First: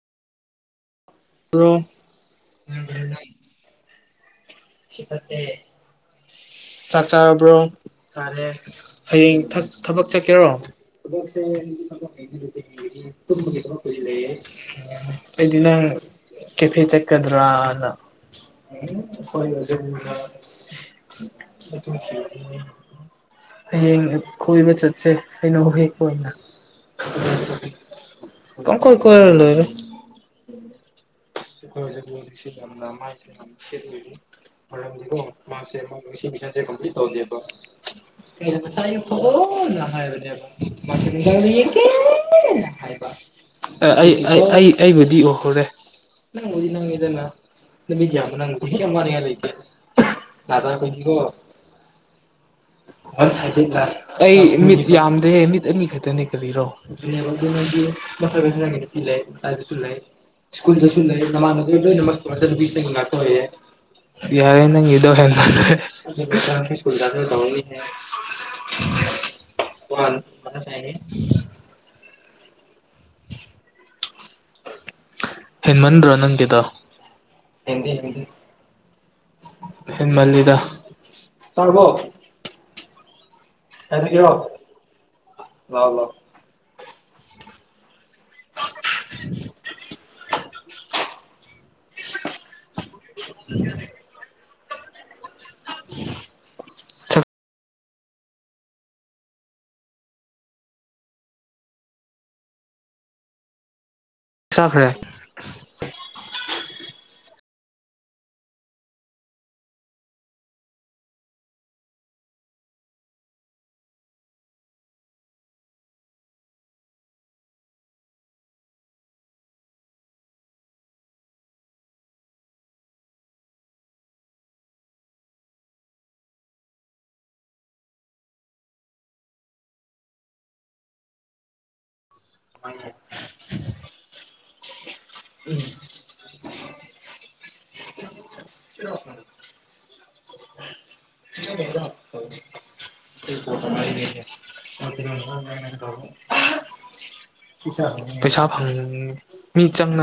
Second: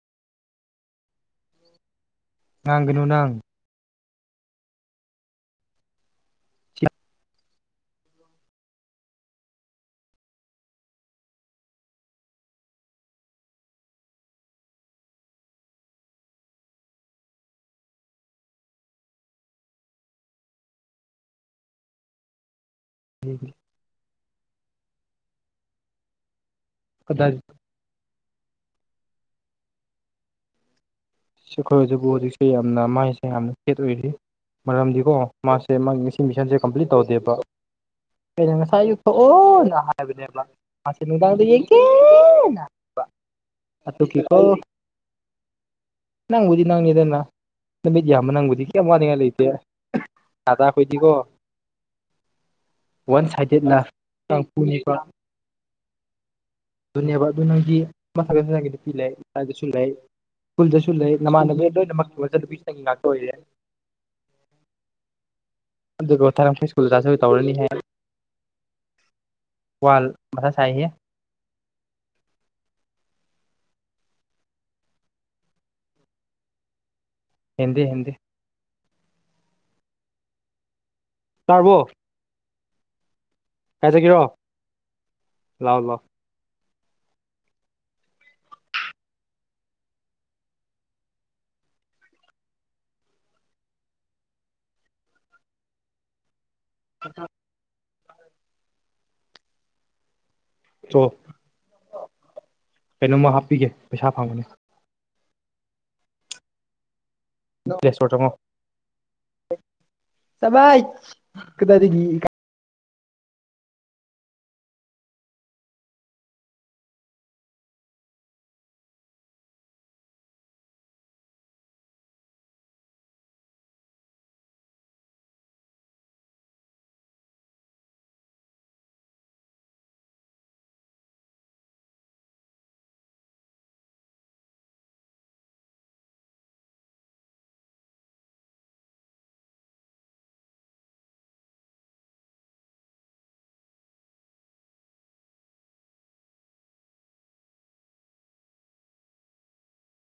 ꯔ꯭ꯔꯣ ꯉꯥꯡꯒꯅꯨ ꯅꯪ ꯆꯥꯛ ꯆꯥꯔꯕ꯭ꯔꯣ ꯆꯥꯔꯦ ꯍꯌꯦꯡ ꯊꯕꯛ ꯆꯠꯀꯦꯔꯣ ꯑꯩꯗꯤ ꯅꯪ ꯀꯦꯐꯦ ꯆꯠꯀꯗ꯭ꯔꯅ ꯍꯌꯦꯡ ꯈꯣꯏꯕ ꯆꯠꯁꯦ ꯑꯩꯅꯧ ꯍꯦꯛꯄ ꯑꯣꯏꯅ [unintelligible] ꯄꯀꯣꯏ ꯀꯣꯏꯔ ꯂꯣꯔꯦ ꯑꯩꯈꯣꯏ ꯍꯧꯖꯤꯛꯄꯨ ꯍꯧꯖꯤꯛꯁꯦ ꯌꯥꯝꯅ ꯃꯥꯏꯁꯦ ꯌꯥꯝꯅ ꯁꯦꯠ ꯑꯣꯏꯔꯤ ꯃꯔꯝꯗꯤꯀꯣ ꯃꯥꯁꯦ ꯃꯥꯒꯤ ꯉꯁꯤ ꯃꯤꯁꯟꯁꯦ ꯀꯝꯄ꯭ꯂꯤꯠ ꯇꯧꯗꯦꯕ ꯑꯩꯅ ꯉꯁꯥꯏ ꯑꯌꯨꯛ ꯊꯣꯛꯑꯣꯅ ꯍꯥꯏꯕꯅꯦꯕ ꯃꯥꯁꯦ ꯅꯨꯡꯗꯥꯡꯗ ꯌꯦꯡꯒꯦ ꯑꯗꯨꯒꯤꯀꯣ ꯑꯩꯕꯨꯗꯤ ꯎꯈꯨꯔꯦ ꯅꯪꯕꯨꯗꯤ ꯅꯪꯉꯦꯗꯅ ꯅꯨꯃꯤꯠ ꯌꯥꯝꯕ ꯅꯪꯗꯤ ꯌꯥꯝ ꯋꯥꯅꯤꯡꯉꯥꯏ ꯗꯥꯗꯥ ꯑꯩꯈꯣꯏꯗꯤꯀꯣ ꯂꯩꯇꯦꯗꯤꯣꯦ ꯋꯥꯟ ꯁꯥꯏꯗꯦꯠ ꯂꯞ ꯑꯩ ꯅꯪ ꯃꯤꯠ ꯄꯨꯅꯤꯕ ꯌꯥꯝꯗꯦ ꯃꯤꯠ ꯑꯅꯤ ꯃꯤ ꯈꯛꯇꯅꯦ ꯀꯜꯂꯤꯔꯣꯪ ꯑꯗꯨꯅꯦꯕ ꯑꯗꯨ ꯅꯪꯒꯤ ꯃꯊꯛꯇꯁꯨ ꯅꯪꯒꯤ ꯅꯨꯄꯤ ꯂꯩ ꯏꯁꯥꯗꯁꯨ ꯂꯩꯗꯁꯨ ꯂꯩ ꯁ꯭ꯀꯨꯜꯗꯁꯨ ꯂꯩ ꯅꯃꯥꯟꯅꯕꯤ ꯅꯃꯥꯟꯅꯕ ꯂꯣꯏꯅꯃꯛꯀꯤ ꯂꯣꯏꯅꯃꯛ ꯁ ꯆꯠ ꯃꯆꯟꯅꯨꯄꯤꯁꯨ ꯅꯨꯄꯤꯇ ꯅꯪꯒꯤ ꯉꯥꯛꯇ ꯑꯣꯏꯔꯦ ꯑꯣꯏꯌꯦ ꯌꯥꯔꯦ ꯅꯪꯒꯤꯗꯣ ꯍꯦꯟ ꯑꯗꯨꯒ ꯃꯊꯪ ꯅꯈꯣꯏ ꯁ꯭ꯀꯨꯜ ꯁꯀꯨꯜ ꯆ ꯑꯣꯖꯥꯁꯨ ꯇꯧꯔꯅꯤꯍꯦ ꯇꯧꯅꯤꯅꯦ ꯋꯥ ꯃꯊꯥ ꯁꯥꯏꯍꯦ ꯍꯦꯃꯟꯗ꯭ꯔꯣ ꯅꯪꯒꯤꯗꯣ ꯍꯦꯟꯗꯦ ꯍꯦꯟꯗꯦ ꯍꯦꯟꯃꯜꯂꯤꯀꯣ ꯇꯥꯕ꯭ꯔꯣ ꯏꯌꯥ ꯂꯑꯣ ꯂꯥꯛꯑꯣ ꯑ [inaudible] ꯑꯗ ꯀꯩꯅꯣꯝꯃ ꯍꯥꯞꯄꯤꯒꯦ ꯄꯩꯁꯥ ꯐꯪꯒꯅꯤ ꯆꯥꯈ꯭ꯔꯦ ꯄ꯭ꯂꯦꯁ꯭ꯇꯣꯔ ꯆꯪꯉꯣ ꯆꯠꯂꯣꯏꯠ ꯀꯗꯥꯏꯗꯒꯤ ꯍ ꯎꯝ ꯁꯤꯔꯣ ꯄꯩꯁꯥ ꯐꯪ ꯃꯤ ꯆꯪꯅ